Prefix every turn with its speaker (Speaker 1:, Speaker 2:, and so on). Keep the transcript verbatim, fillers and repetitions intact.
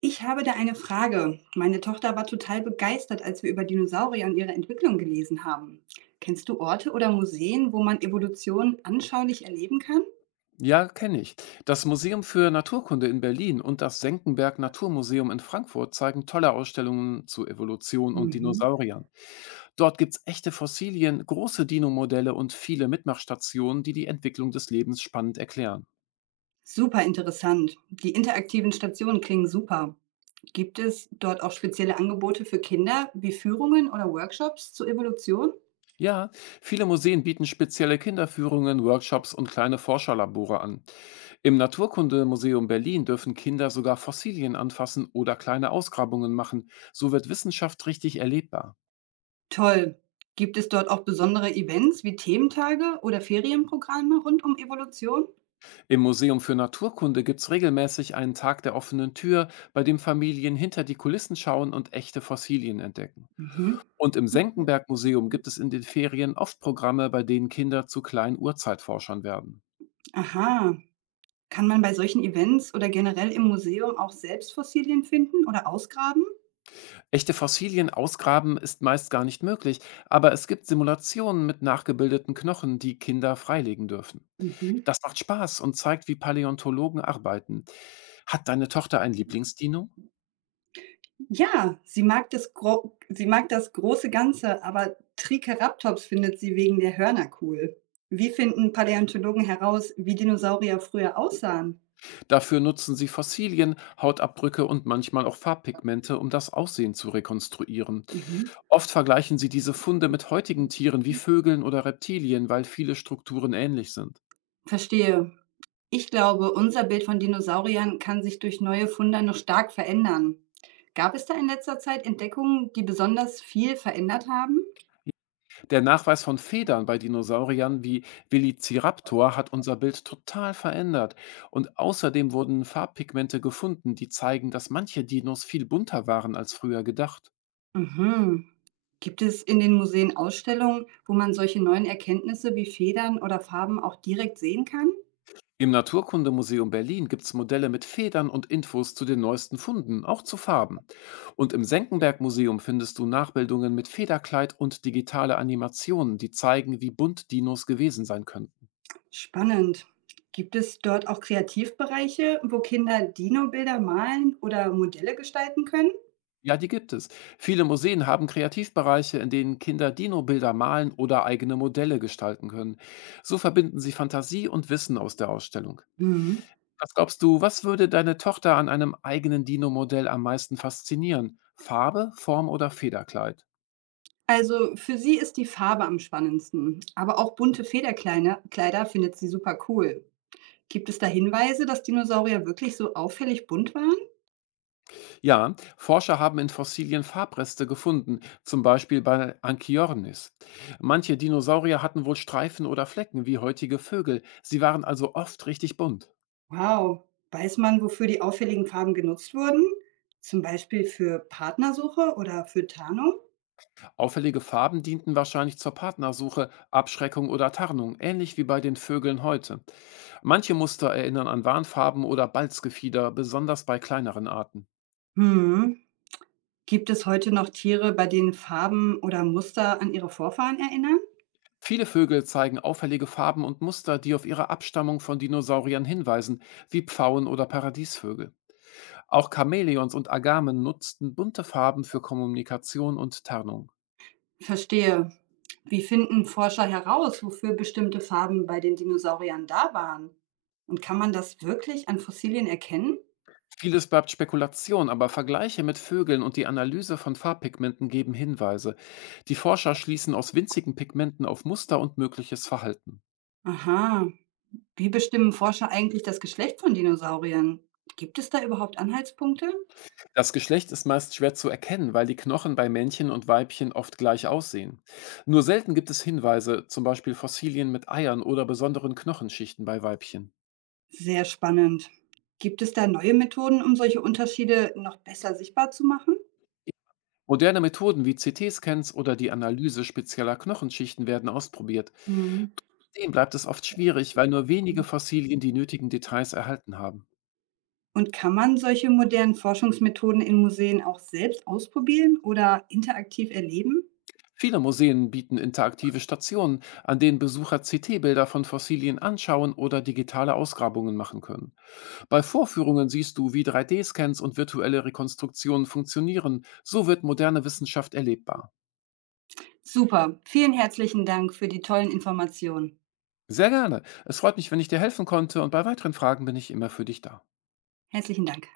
Speaker 1: Ich habe da eine Frage. Meine Tochter war total begeistert, als wir über Dinosaurier und ihre Entwicklung gelesen haben. Kennst du Orte oder Museen, wo man Evolution anschaulich erleben kann?
Speaker 2: Ja, kenne ich. Das Museum für Naturkunde in Berlin und das Senckenberg Naturmuseum in Frankfurt zeigen tolle Ausstellungen zu Evolution und
Speaker 1: Mhm.
Speaker 2: Dinosauriern. Dort gibt's echte Fossilien, große Dino-Modelle und viele Mitmachstationen, die die Entwicklung des Lebens spannend erklären.
Speaker 1: Super interessant. Die interaktiven Stationen klingen super. Gibt es dort auch spezielle Angebote für Kinder, wie Führungen oder Workshops zur Evolution?
Speaker 2: Ja, viele Museen bieten spezielle Kinderführungen, Workshops und kleine Forscherlabore an. Im Naturkundemuseum Berlin dürfen Kinder sogar Fossilien anfassen oder kleine Ausgrabungen machen. So wird Wissenschaft richtig erlebbar.
Speaker 1: Toll. Gibt es dort auch besondere Events wie Thementage oder Ferienprogramme rund um Evolution?
Speaker 2: Im Museum für Naturkunde gibt es regelmäßig einen Tag der offenen Tür, bei dem Familien hinter die Kulissen schauen und echte Fossilien entdecken.
Speaker 1: Mhm.
Speaker 2: Und im Senckenberg Museum gibt es in den Ferien oft Programme, bei denen Kinder zu kleinen Urzeitforschern werden.
Speaker 1: Aha. Kann man bei solchen Events oder generell im Museum auch selbst Fossilien finden oder ausgraben?
Speaker 2: Echte Fossilien ausgraben ist meist gar nicht möglich, aber es gibt Simulationen mit nachgebildeten Knochen, die Kinder freilegen dürfen.
Speaker 1: Mhm.
Speaker 2: Das macht Spaß und zeigt, wie Paläontologen arbeiten. Hat deine Tochter ein Lieblingsdino?
Speaker 1: Ja, sie mag das, Gro sie mag das große Ganze, aber Triceratops findet sie wegen der Hörner cool. Wie finden Paläontologen heraus, wie Dinosaurier früher aussahen?
Speaker 2: Dafür nutzen sie Fossilien, Hautabdrücke und manchmal auch Farbpigmente, um das Aussehen zu rekonstruieren.
Speaker 1: Mhm.
Speaker 2: Oft vergleichen sie diese Funde mit heutigen Tieren wie Vögeln oder Reptilien, weil viele Strukturen ähnlich sind.
Speaker 1: Verstehe. Ich glaube, unser Bild von Dinosauriern kann sich durch neue Funde noch stark verändern. Gab es da in letzter Zeit Entdeckungen, die besonders viel verändert haben?
Speaker 2: Der Nachweis von Federn bei Dinosauriern wie Velociraptor hat unser Bild total verändert. Und außerdem wurden Farbpigmente gefunden, die zeigen, dass manche Dinos viel bunter waren als früher gedacht.
Speaker 1: Mhm. Gibt es in den Museen Ausstellungen, wo man solche neuen Erkenntnisse wie Federn oder Farben auch direkt sehen kann?
Speaker 2: Im Naturkundemuseum Berlin gibt's Modelle mit Federn und Infos zu den neuesten Funden, auch zu Farben. Und im Senckenberg-Museum findest du Nachbildungen mit Federkleid und digitale Animationen, die zeigen, wie bunt Dinos gewesen sein könnten.
Speaker 1: Spannend. Gibt es dort auch Kreativbereiche, wo Kinder Dino-Bilder malen oder Modelle gestalten können?
Speaker 2: Ja, die gibt es. Viele Museen haben Kreativbereiche, in denen Kinder Dino-Bilder malen oder eigene Modelle gestalten können. So verbinden sie Fantasie und Wissen aus der Ausstellung.
Speaker 1: Mhm.
Speaker 2: Was glaubst du, was würde deine Tochter an einem eigenen Dino-Modell am meisten faszinieren? Farbe, Form oder Federkleid?
Speaker 1: Also für sie ist die Farbe am spannendsten, aber auch bunte Federkleider Kleider findet sie super cool. Gibt es da Hinweise, dass Dinosaurier wirklich so auffällig bunt waren?
Speaker 2: Ja, Forscher haben in Fossilien Farbreste gefunden, zum Beispiel bei Anchiornis. Manche Dinosaurier hatten wohl Streifen oder Flecken wie heutige Vögel. Sie waren also oft richtig bunt.
Speaker 1: Wow. Weiß man, wofür die auffälligen Farben genutzt wurden? Zum Beispiel für Partnersuche oder für Tarnung?
Speaker 2: Auffällige Farben dienten wahrscheinlich zur Partnersuche, Abschreckung oder Tarnung, ähnlich wie bei den Vögeln heute. Manche Muster erinnern an Warnfarben oder Balzgefieder, besonders bei kleineren Arten.
Speaker 1: Hm. Gibt es heute noch Tiere, bei denen Farben oder Muster an ihre Vorfahren erinnern?
Speaker 2: Viele Vögel zeigen auffällige Farben und Muster, die auf ihre Abstammung von Dinosauriern hinweisen, wie Pfauen oder Paradiesvögel. Auch Chamäleons und Agamen nutzten bunte Farben für Kommunikation und Tarnung.
Speaker 1: Verstehe. Wie finden Forscher heraus, wofür bestimmte Farben bei den Dinosauriern da waren? Und kann man das wirklich an Fossilien erkennen?
Speaker 2: Vieles bleibt Spekulation, aber Vergleiche mit Vögeln und die Analyse von Farbpigmenten geben Hinweise. Die Forscher schließen aus winzigen Pigmenten auf Muster und mögliches Verhalten.
Speaker 1: Aha. Wie bestimmen Forscher eigentlich das Geschlecht von Dinosauriern? Gibt es da überhaupt Anhaltspunkte?
Speaker 2: Das Geschlecht ist meist schwer zu erkennen, weil die Knochen bei Männchen und Weibchen oft gleich aussehen. Nur selten gibt es Hinweise, zum Beispiel Fossilien mit Eiern oder besonderen Knochenschichten bei Weibchen.
Speaker 1: Sehr spannend. Gibt es da neue Methoden, um solche Unterschiede noch besser sichtbar zu machen?
Speaker 2: Moderne Methoden wie C T-Scans oder die Analyse spezieller Knochenschichten werden ausprobiert.
Speaker 1: Mhm.
Speaker 2: Denen bleibt es oft schwierig, weil nur wenige Fossilien die nötigen Details erhalten haben.
Speaker 1: Und kann man solche modernen Forschungsmethoden in Museen auch selbst ausprobieren oder interaktiv erleben?
Speaker 2: Viele Museen bieten interaktive Stationen, an denen Besucher C T-Bilder von Fossilien anschauen oder digitale Ausgrabungen machen können. Bei Vorführungen siehst du, wie drei D-Scans und virtuelle Rekonstruktionen funktionieren. So wird moderne Wissenschaft erlebbar.
Speaker 1: Super, vielen herzlichen Dank für die tollen Informationen.
Speaker 2: Sehr gerne. Es freut mich, wenn ich dir helfen konnte und bei weiteren Fragen bin ich immer für dich da.
Speaker 1: Herzlichen Dank.